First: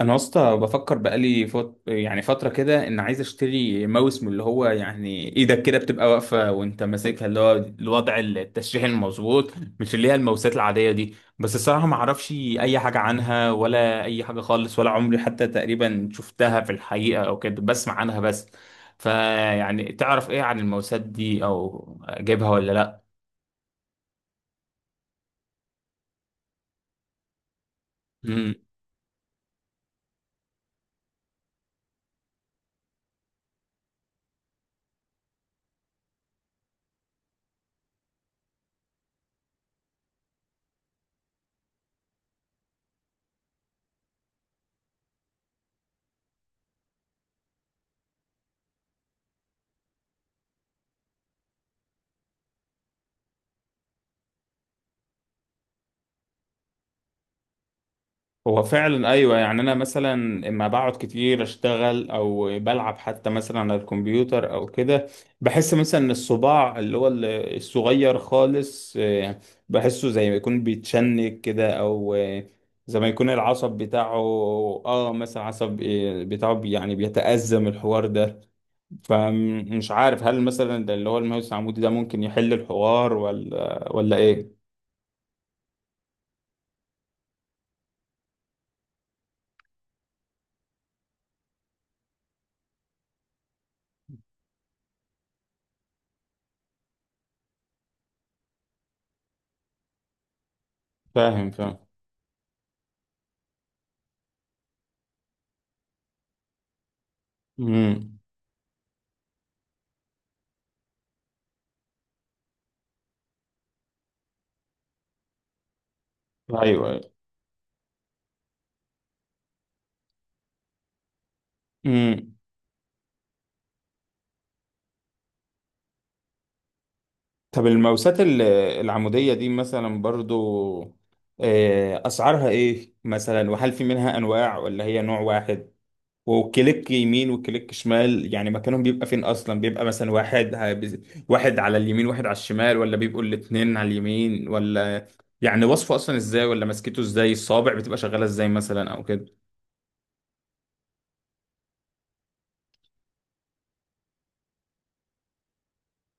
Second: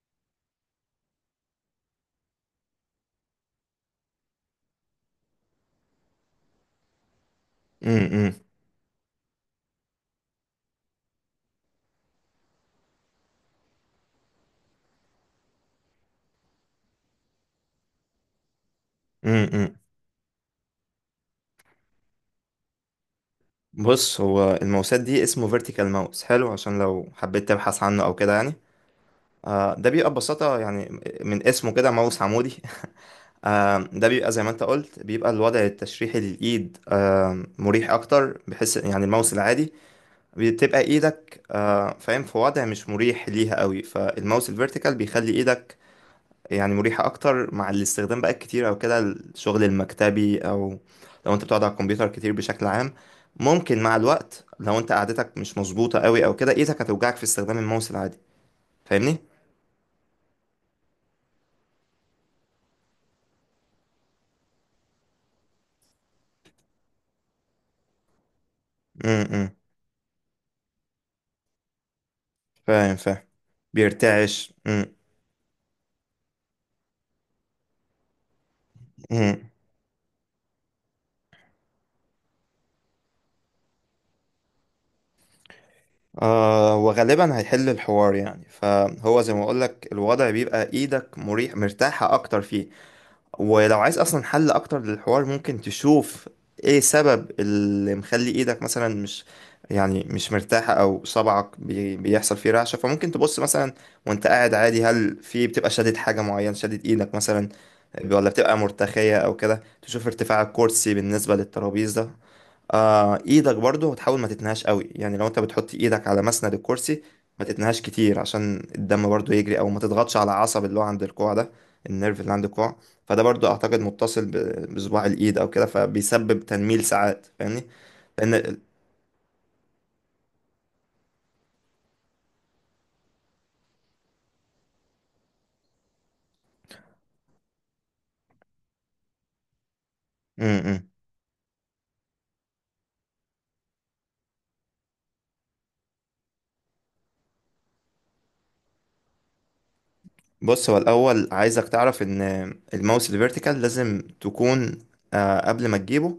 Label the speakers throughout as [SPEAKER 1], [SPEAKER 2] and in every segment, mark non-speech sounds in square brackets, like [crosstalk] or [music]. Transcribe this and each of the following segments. [SPEAKER 1] انا يا اسطى بفكر بقالي يعني فتره كده ان عايز اشتري ماوس من اللي هو يعني ايدك كده بتبقى واقفه وانت ماسكها اللي هو
[SPEAKER 2] امم
[SPEAKER 1] الوضع
[SPEAKER 2] امم
[SPEAKER 1] التشريح المظبوط. مش اللي هي الماوسات العاديه دي، بس الصراحه ما اعرفش اي حاجه عنها ولا اي حاجه خالص، ولا عمري حتى تقريبا شفتها في الحقيقه او كده، بسمع عنها بس.
[SPEAKER 2] امم، امم.
[SPEAKER 1] فيعني تعرف ايه عن الماوسات دي او اجيبها ولا؟
[SPEAKER 2] بص، هو الماوسات دي اسمه فيرتيكال ماوس حلو عشان لو حبيت تبحث عنه او كده يعني.
[SPEAKER 1] لا
[SPEAKER 2] آه، ده بيبقى ببساطة يعني من اسمه كده ماوس عمودي. [laughs] آه، ده بيبقى زي ما انت قلت، بيبقى الوضع التشريحي للإيد، مريح أكتر بحيث يعني الماوس العادي بتبقى إيدك فاهم في وضع مش مريح ليها قوي، فالماوس الفيرتيكال بيخلي إيدك يعني مريحة أكتر مع الاستخدام بقى الكتير، أو كده الشغل المكتبي، أو لو أنت بتقعد على الكمبيوتر كتير بشكل عام. ممكن مع الوقت لو أنت قعدتك مش مظبوطة قوي أو كده إيدك هتوجعك في استخدام الماوس العادي.
[SPEAKER 1] هو فعلا
[SPEAKER 2] فاهمني؟
[SPEAKER 1] ايوه، يعني انا مثلا اما بقعد كتير اشتغل او بلعب حتى مثلا على الكمبيوتر او كده، بحس مثلا ان الصباع اللي هو الصغير خالص
[SPEAKER 2] امم،
[SPEAKER 1] آه،
[SPEAKER 2] إمم.
[SPEAKER 1] بحسه زي ما يكون بيتشنج كده او آه،
[SPEAKER 2] فاهم
[SPEAKER 1] زي ما
[SPEAKER 2] فاهم.
[SPEAKER 1] يكون العصب بتاعه.
[SPEAKER 2] بيرتعش. امم،
[SPEAKER 1] اه مثلا عصب آه، بتاعه يعني بيتأزم الحوار ده.
[SPEAKER 2] إمم.
[SPEAKER 1] فمش عارف هل مثلا ده اللي هو الماوس العمودي ده ممكن يحل الحوار ولا ايه؟
[SPEAKER 2] آه، وغالبا هيحل الحوار يعني، فهو زي ما أقولك الوضع بيبقى إيدك مريح، مرتاحة أكتر فيه. ولو عايز اصلا حل اكتر للحوار ممكن تشوف ايه سبب اللي مخلي ايدك مثلا مش، يعني مش مرتاحة، او
[SPEAKER 1] فاهم فاهم.
[SPEAKER 2] بيحصل فيه رعشة، فممكن تبص مثلا وانت قاعد عادي، هل في بتبقى شادد حاجة معينة، شادد ايدك مثلا،
[SPEAKER 1] امم
[SPEAKER 2] ولا بتبقى مرتخية او كده. تشوف ارتفاع الكرسي بالنسبة للترابيزة، ايدك برضو، وتحاول ما تتنهاش قوي، يعني لو انت بتحط ايدك على مسند
[SPEAKER 1] ايوه
[SPEAKER 2] الكرسي ما تتنهاش كتير عشان الدم برضو يجري، او ما تضغطش على عصب اللي هو عند الكوع ده، النيرف
[SPEAKER 1] امم.
[SPEAKER 2] اللي عند الكوع. فده برضو اعتقد متصل بصباع الايد او كده، فبيسبب تنميل ساعات، فاهمني.
[SPEAKER 1] طب الموسات
[SPEAKER 2] لان ال-
[SPEAKER 1] العمودية دي مثلا برضو آه، أسعارها إيه مثلا، وهل في منها أنواع ولا هي نوع واحد؟ وكليك يمين وكليك شمال، يعني مكانهم بيبقى فين أصلا، بيبقى مثلا
[SPEAKER 2] م-
[SPEAKER 1] واحد
[SPEAKER 2] م.
[SPEAKER 1] واحد على اليمين واحد على الشمال، ولا بيبقوا الاتنين على اليمين، ولا يعني وصفه أصلا إزاي، ولا ماسكته إزاي، الصابع بتبقى شغالة إزاي مثلا أو كده؟
[SPEAKER 2] بص، هو الاول عايزك تعرف ان الماوس الفيرتيكال لازم تكون، قبل ما تجيبه،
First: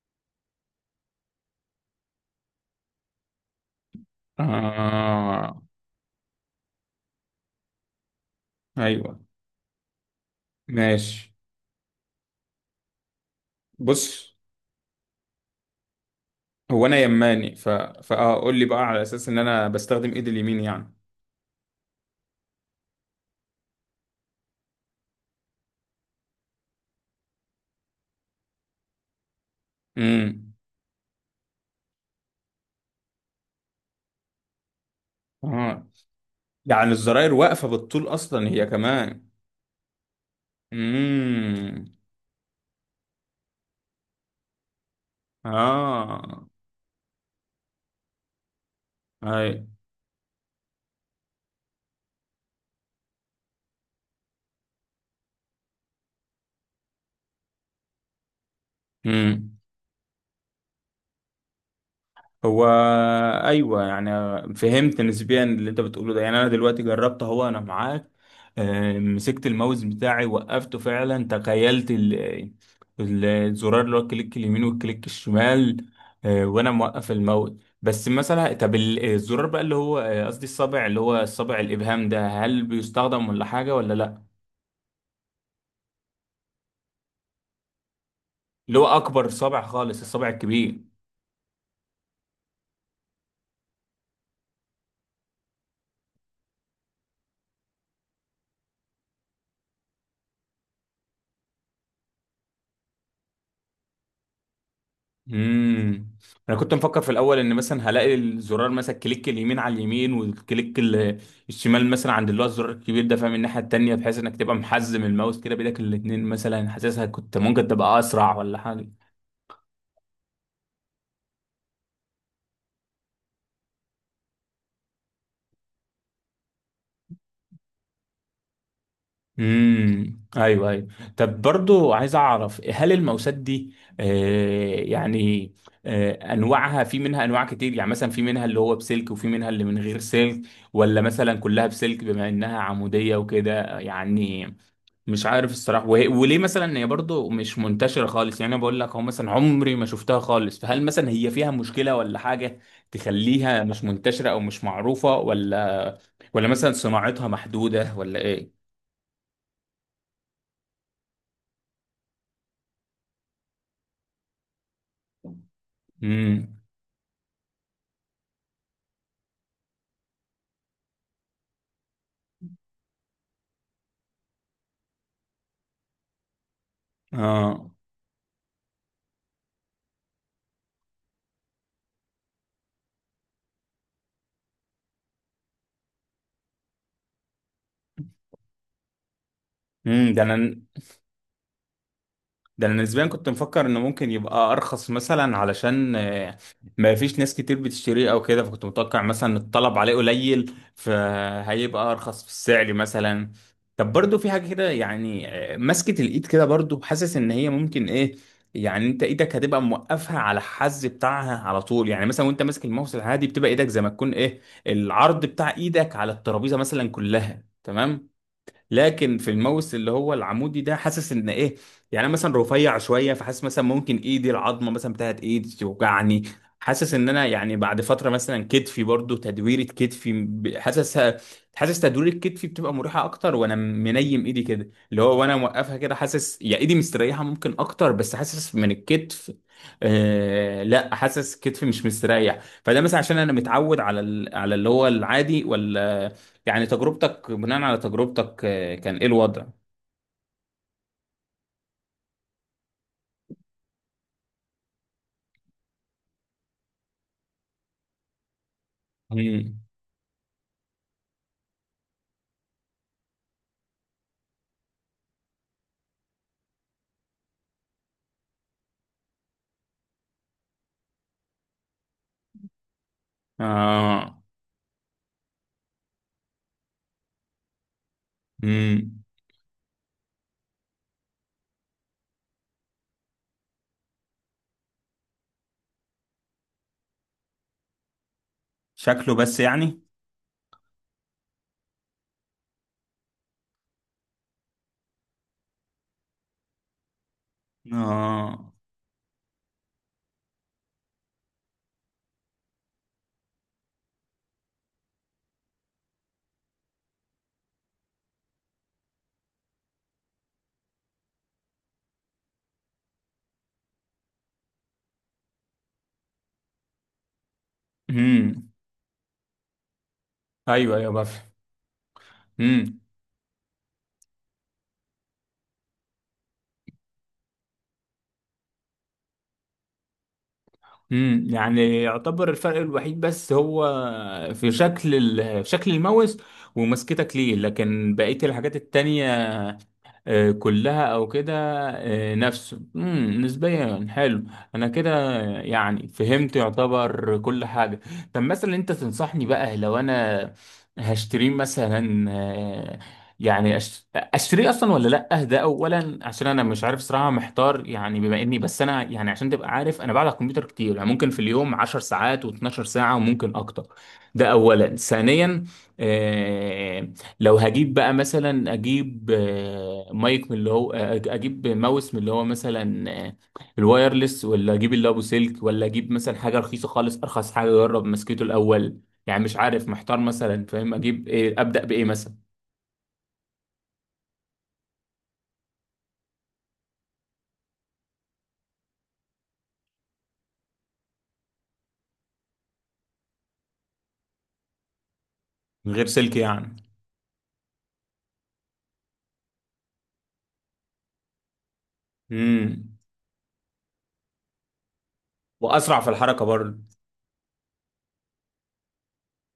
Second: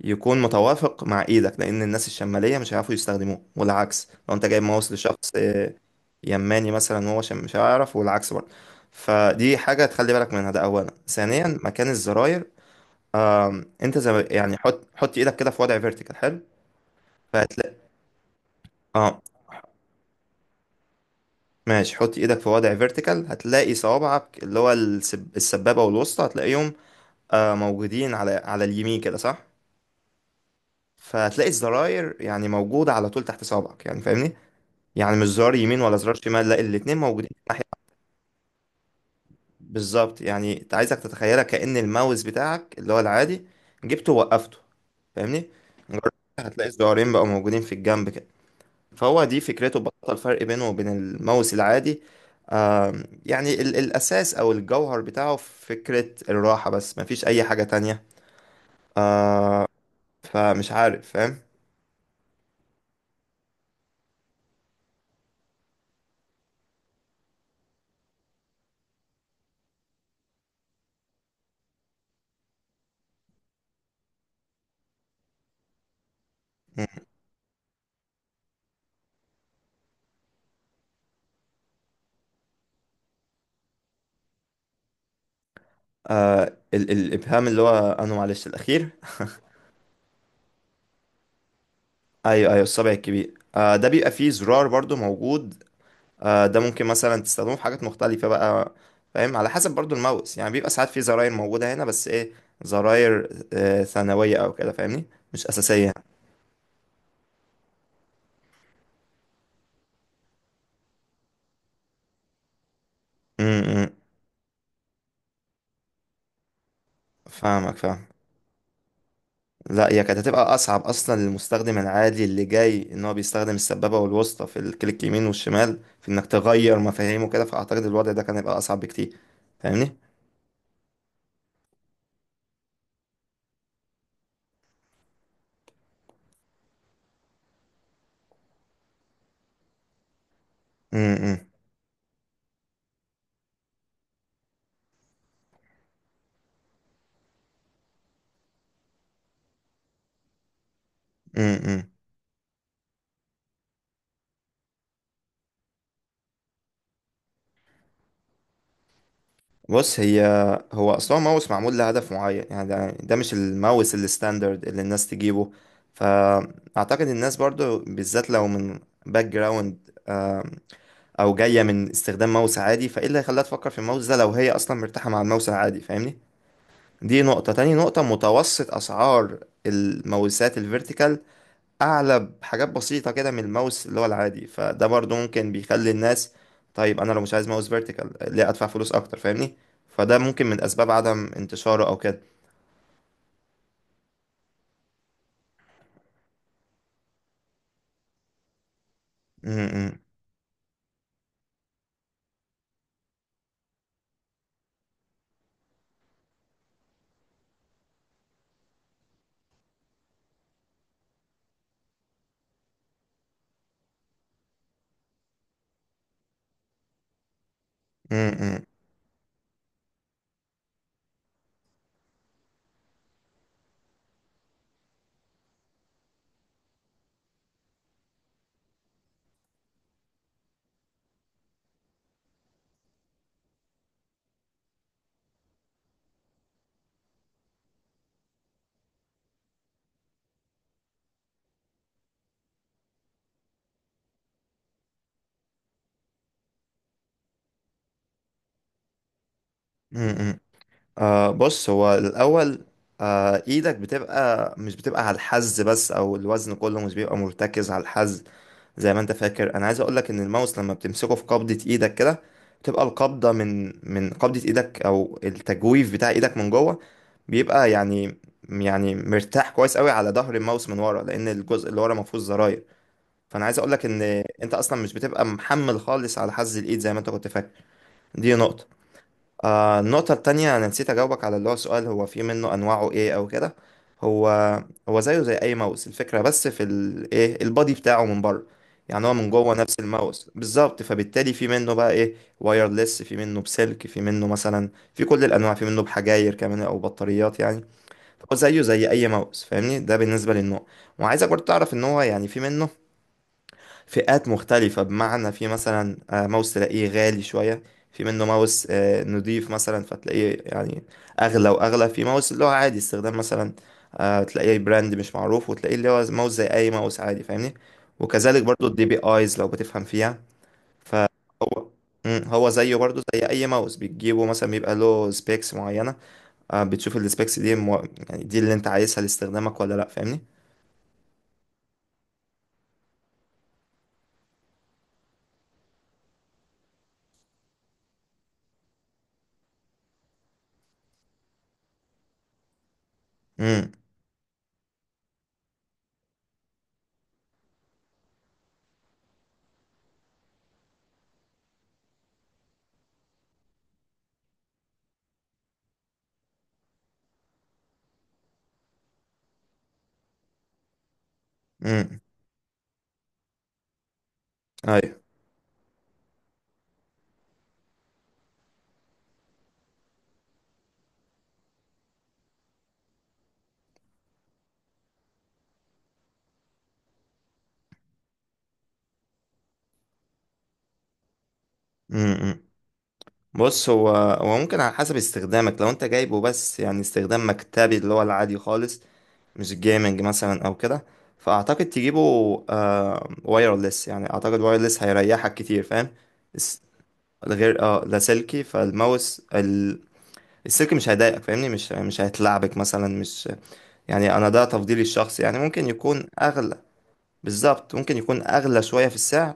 [SPEAKER 2] يكون متوافق مع ايدك، لان الناس الشماليه مش هيعرفوا يستخدموه، والعكس لو انت جايب ماوس لشخص
[SPEAKER 1] آه.
[SPEAKER 2] يماني مثلا هو، عشان مش هيعرف، والعكس برضه.
[SPEAKER 1] أيوه.
[SPEAKER 2] فدي حاجة تخلي بالك منها، ده أولا.
[SPEAKER 1] ماشي.
[SPEAKER 2] ثانيا، مكان الزراير. أنت زي ما-
[SPEAKER 1] بص
[SPEAKER 2] يعني حط إيدك كده في وضع فيرتيكال حلو،
[SPEAKER 1] هو أنا يماني
[SPEAKER 2] فهتلاقي.
[SPEAKER 1] فأقول لي بقى على
[SPEAKER 2] اه
[SPEAKER 1] أساس إن أنا بستخدم إيدي اليمين يعني.
[SPEAKER 2] ماشي، حط إيدك في وضع فيرتيكال، هتلاقي صوابعك اللي هو السبابة والوسطى، هتلاقيهم موجودين على اليمين كده صح.
[SPEAKER 1] امم.
[SPEAKER 2] فهتلاقي الزراير يعني موجودة على طول تحت صوابعك، يعني فاهمني، يعني مش زرار يمين
[SPEAKER 1] اه.
[SPEAKER 2] ولا زرار شمال، لا
[SPEAKER 1] يعني
[SPEAKER 2] الاتنين موجودين.
[SPEAKER 1] الزراير واقفة بالطول اصلا هي كمان.
[SPEAKER 2] بالظبط، يعني انت عايزك تتخيلها كأن
[SPEAKER 1] امم.
[SPEAKER 2] الماوس بتاعك اللي هو العادي جبته ووقفته، فاهمني، مجرد
[SPEAKER 1] اه.
[SPEAKER 2] هتلاقي الزرارين بقوا موجودين في الجنب كده. فهو دي
[SPEAKER 1] اي.
[SPEAKER 2] فكرته، بطل الفرق بينه وبين الماوس العادي. يعني الأساس أو الجوهر بتاعه في فكرة الراحة بس، مفيش أي حاجة تانية.
[SPEAKER 1] امم.
[SPEAKER 2] فمش عارف فاهم.
[SPEAKER 1] هو ايوه يعني، فهمت نسبيا اللي انت بتقوله ده. يعني انا دلوقتي جربت اهو، انا معاك آه، مسكت الماوس بتاعي وقفته فعلا، تخيلت الزرار اللي هو الكليك اليمين والكليك الشمال آه، وانا موقف الماوس. بس مثلا طب الزرار بقى اللي هو آه، قصدي الصابع اللي هو الصابع الابهام ده، هل بيستخدم ولا حاجه ولا لا؟
[SPEAKER 2] آه، ال الإبهام اللي هو أنا معلش
[SPEAKER 1] اللي هو
[SPEAKER 2] الأخير.
[SPEAKER 1] اكبر صابع خالص، الصابع الكبير.
[SPEAKER 2] أيوه أيوه، الصبع الكبير ده بيبقى فيه زرار برضو موجود، ده ممكن مثلا تستخدمه في حاجات مختلفة بقى فاهم، على حسب برضو الماوس، يعني بيبقى ساعات في زراير موجودة هنا، بس ايه؟ زراير ثانوية او كده فاهمني، مش أساسية.
[SPEAKER 1] امم. انا كنت مفكر في الاول ان مثلا هلاقي الزرار مثلا كليك اليمين على اليمين، والكليك الشمال مثلا عند اللي هو الزرار الكبير ده، فاهم، الناحيه
[SPEAKER 2] امم،
[SPEAKER 1] التانيه، بحيث انك تبقى محزم الماوس كده بايدك الاتنين، مثلا حاسسها كنت ممكن
[SPEAKER 2] فاهمك
[SPEAKER 1] تبقى
[SPEAKER 2] فاهم.
[SPEAKER 1] اسرع ولا حاجه.
[SPEAKER 2] لا، هي كانت هتبقى أصعب أصلا للمستخدم العادي اللي جاي، إن هو بيستخدم السبابة والوسطى في الكليك يمين والشمال، في إنك تغير مفاهيمه كده، فأعتقد الوضع ده كان هيبقى أصعب بكتير. فاهمني؟
[SPEAKER 1] ايوه ايوه. طب برضو عايز اعرف هل الماوسات دي آه يعني آه انواعها في منها انواع كتير، يعني مثلا في منها اللي هو بسلك وفي منها اللي من غير سلك، ولا مثلا كلها بسلك بما انها عموديه وكده يعني. مش عارف الصراحة، وهي وليه مثلا هي برضو مش منتشرة خالص؟ يعني انا بقول لك اهو، مثلا عمري ما شفتها خالص. فهل مثلا هي فيها
[SPEAKER 2] امم،
[SPEAKER 1] مشكلة ولا حاجة تخليها مش منتشرة او مش معروفة، ولا مثلا صناعتها محدودة ولا ايه؟
[SPEAKER 2] بص هو اصلا ماوس معمول لهدف معين يعني، ده مش الماوس الستاندرد اللي الناس تجيبه.
[SPEAKER 1] امم.
[SPEAKER 2] فاعتقد الناس برضو بالذات لو من باك جراوند او جايه من استخدام ماوس عادي، فايه اللي هيخليها تفكر في الماوس ده لو هي اصلا مرتاحه مع الماوس العادي؟ فاهمني. دي نقطه.
[SPEAKER 1] اه.
[SPEAKER 2] تاني نقطه، متوسط اسعار الماوسات الفيرتيكال اعلى بحاجات بسيطه كده من الماوس اللي هو العادي، فده برضو ممكن بيخلي الناس، طيب انا لو مش عايز ماوس فيرتيكال ليه ادفع فلوس اكتر؟ فاهمني.
[SPEAKER 1] امم.
[SPEAKER 2] فده
[SPEAKER 1] ده
[SPEAKER 2] ممكن من
[SPEAKER 1] انا
[SPEAKER 2] اسباب عدم انتشاره او كده.
[SPEAKER 1] ده انا نسبيا كنت مفكر انه ممكن يبقى ارخص مثلا، علشان آه، ما فيش ناس كتير بتشتريه او كده، فكنت متوقع مثلا
[SPEAKER 2] م-
[SPEAKER 1] الطلب عليه
[SPEAKER 2] م-
[SPEAKER 1] قليل فهيبقى ارخص في السعر مثلا. طب برضو في حاجة كده يعني آه، مسكة الايد كده برضو، حاسس ان هي ممكن ايه، يعني انت ايدك هتبقى موقفها على الحز بتاعها على طول، يعني مثلا وانت ماسك الماوس العادي بتبقى ايدك زي ما تكون ايه، العرض بتاع ايدك على الترابيزة مثلا كلها تمام.
[SPEAKER 2] م- م-
[SPEAKER 1] لكن في الماوس اللي هو العمودي ده حاسس ان ايه، يعني انا مثلا رفيع شويه، فحاسس مثلا ممكن ايدي العظمه مثلا بتاعت ايدي توجعني. حاسس ان انا يعني بعد فتره مثلا كتفي برضو تدويره كتفي حاسس، حاسس تدوير كتفي بتبقى مريحه اكتر، وانا منيم ايدي كده اللي هو، وانا موقفها كده حاسس يا ايدي مستريحه ممكن اكتر، بس حاسس من الكتف آه، لا حاسس كتفي مش مستريح. فده مثلا عشان انا متعود على على اللي هو العادي ولا يعني، تجربتك بناء على تجربتك آه، كان ايه الوضع؟
[SPEAKER 2] م- م. بص هو الاول، ايدك بتبقى، مش بتبقى على الحز بس، او الوزن كله مش بيبقى مرتكز على الحز. زي ما انت فاكر،
[SPEAKER 1] مم.
[SPEAKER 2] انا عايز اقول لك ان الماوس لما بتمسكه في قبضة ايدك كده، بتبقى القبضة من قبضة ايدك، او التجويف بتاع ايدك من جوه، بيبقى يعني، يعني مرتاح كويس قوي على ظهر الماوس من ورا، لان الجزء اللي ورا ما فيهوش زراير. فانا عايز اقول لك ان
[SPEAKER 1] آه.
[SPEAKER 2] انت اصلا مش بتبقى محمل خالص على حز الايد زي ما انت كنت فاكر. دي نقطة.
[SPEAKER 1] مم.
[SPEAKER 2] آه، النقطة التانية، أنا نسيت أجاوبك على اللي هو سؤال، هو في منه أنواعه إيه أو كده. هو هو زيه زي أي ماوس الفكرة، بس في ال إيه البادي بتاعه من بره. يعني هو
[SPEAKER 1] شكله
[SPEAKER 2] من
[SPEAKER 1] بس
[SPEAKER 2] جوه نفس
[SPEAKER 1] يعني؟
[SPEAKER 2] الماوس بالظبط، فبالتالي في منه بقى إيه، وايرلس، في منه بسلك، في منه مثلا في كل الأنواع، في منه بحجاير كمان أو بطاريات يعني. هو
[SPEAKER 1] آه.
[SPEAKER 2] زيه زي أي ماوس فاهمني، ده بالنسبة للنوع. وعايزك برضه تعرف إن هو يعني في منه فئات مختلفة، بمعنى في مثلا ماوس تلاقيه غالي شوية، في منه ماوس نضيف مثلا فتلاقيه يعني أغلى وأغلى، في ماوس اللي هو عادي استخدام مثلا تلاقيه براند مش معروف، وتلاقيه اللي هو ماوس زي أي ماوس عادي فاهمني. وكذلك
[SPEAKER 1] مم.
[SPEAKER 2] برضو الدي بي آيز لو بتفهم فيها.
[SPEAKER 1] ايوه ايوه بفهم.
[SPEAKER 2] فهو مم، هو زيه
[SPEAKER 1] مم.
[SPEAKER 2] برضو زي أي ماوس بتجيبه مثلا بيبقى له سبيكس معينة، بتشوف السبيكس دي يعني دي اللي أنت عايزها لاستخدامك ولا لأ، فاهمني.
[SPEAKER 1] مم. يعني يعتبر الفرق الوحيد بس هو في شكل شكل الماوس ومسكتك ليه، لكن بقية الحاجات التانية آه، كلها او كده آه، نفسه مم،
[SPEAKER 2] امم،
[SPEAKER 1] نسبيا حلو. انا كده يعني فهمت، يعتبر كل حاجه. طب مثلا انت تنصحني بقى لو انا هشتريه مثلا آه، يعني اشتريه اصلا ولا لا؟ ده اولا، عشان انا مش عارف صراحه محتار، يعني بما اني بس انا يعني عشان تبقى عارف، انا بقعد على الكمبيوتر كتير يعني، ممكن في اليوم 10
[SPEAKER 2] امم،
[SPEAKER 1] ساعات و12 ساعه وممكن اكتر. ده اولا.
[SPEAKER 2] ايوه،
[SPEAKER 1] ثانيا آه، لو هجيب بقى مثلا اجيب آه، مايك من اللي هو آه، اجيب ماوس من اللي هو مثلا آه، الوايرلس ولا اجيب اللي ابو سلك، ولا اجيب مثلا حاجه رخيصه خالص ارخص حاجه اجرب مسكته الاول. يعني مش عارف محتار مثلا فاهم، اجيب ايه، ابدا بايه
[SPEAKER 2] مم،
[SPEAKER 1] مثلا؟
[SPEAKER 2] مم. بص هو، هو ممكن على حسب استخدامك، لو انت جايبه بس يعني استخدام مكتبي اللي هو العادي خالص، مش جيمنج مثلا او كده، فاعتقد تجيبه وايرلس، يعني اعتقد وايرلس هيريحك كتير
[SPEAKER 1] من غير
[SPEAKER 2] فاهم.
[SPEAKER 1] سلك يعني.
[SPEAKER 2] الس- غير لا سلكي، السلكي مش هيضايقك، فاهمني مش هيتلعبك
[SPEAKER 1] امم.
[SPEAKER 2] مثلا، مش يعني. انا ده تفضيلي الشخصي يعني، ممكن
[SPEAKER 1] واسرع في
[SPEAKER 2] يكون
[SPEAKER 1] الحركه
[SPEAKER 2] اغلى.
[SPEAKER 1] برضه.
[SPEAKER 2] بالظبط، ممكن يكون أغلى شوية في السعر،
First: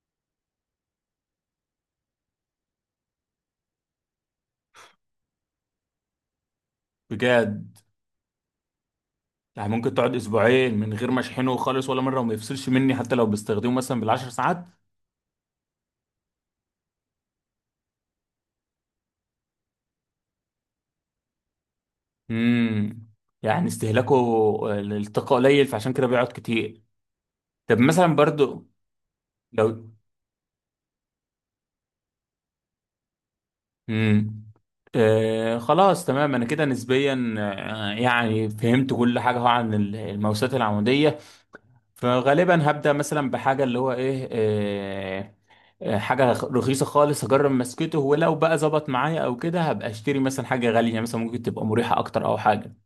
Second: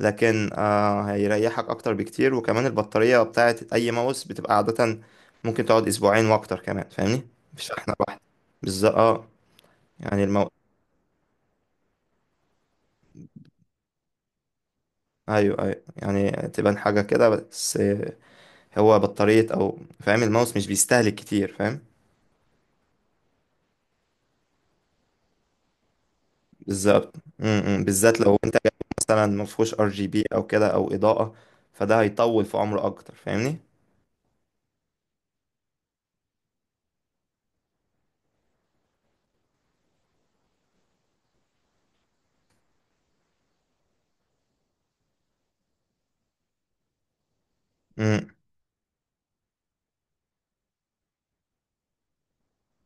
[SPEAKER 2] لكن هيريحك أكتر بكتير، وكمان البطارية بتاعة أي ماوس بتبقى عادة ممكن تقعد أسبوعين وأكتر كمان، فاهمني، مش
[SPEAKER 1] بجد.
[SPEAKER 2] شحنة واحدة. بالظبط اه.
[SPEAKER 1] يعني ممكن تقعد
[SPEAKER 2] يعني المو...
[SPEAKER 1] اسبوعين من غير ما اشحنه خالص ولا مره وما يفصلش مني حتى لو بستخدمه مثلا بالعشر ساعات؟
[SPEAKER 2] أيوه أيوه، يعني تبان حاجة كده بس هو بطارية، أو فاهم الماوس مش بيستهلك كتير فاهم.
[SPEAKER 1] امم. يعني استهلاكه للطاقه قليل فعشان كده بيقعد كتير.
[SPEAKER 2] بالظبط،
[SPEAKER 1] طب
[SPEAKER 2] م- م،
[SPEAKER 1] مثلا
[SPEAKER 2] بالذات لو أنت
[SPEAKER 1] برضو
[SPEAKER 2] مثلا مفهوش ار
[SPEAKER 1] لو.
[SPEAKER 2] جي بي أو كده أو إضاءة، فده هيطول في عمره أكتر، فاهمني.
[SPEAKER 1] مم. آه خلاص تمام، انا كده نسبيا آه يعني فهمت كل حاجه هو عن الموسات العموديه. فغالبا هبدا مثلا بحاجه اللي هو ايه آه آه، حاجه رخيصه خالص هجرب مسكته،
[SPEAKER 2] إمم،
[SPEAKER 1] ولو بقى ظبط معايا او كده هبقى اشتري مثلا حاجه غاليه مثلا ممكن تبقى مريحه اكتر او حاجه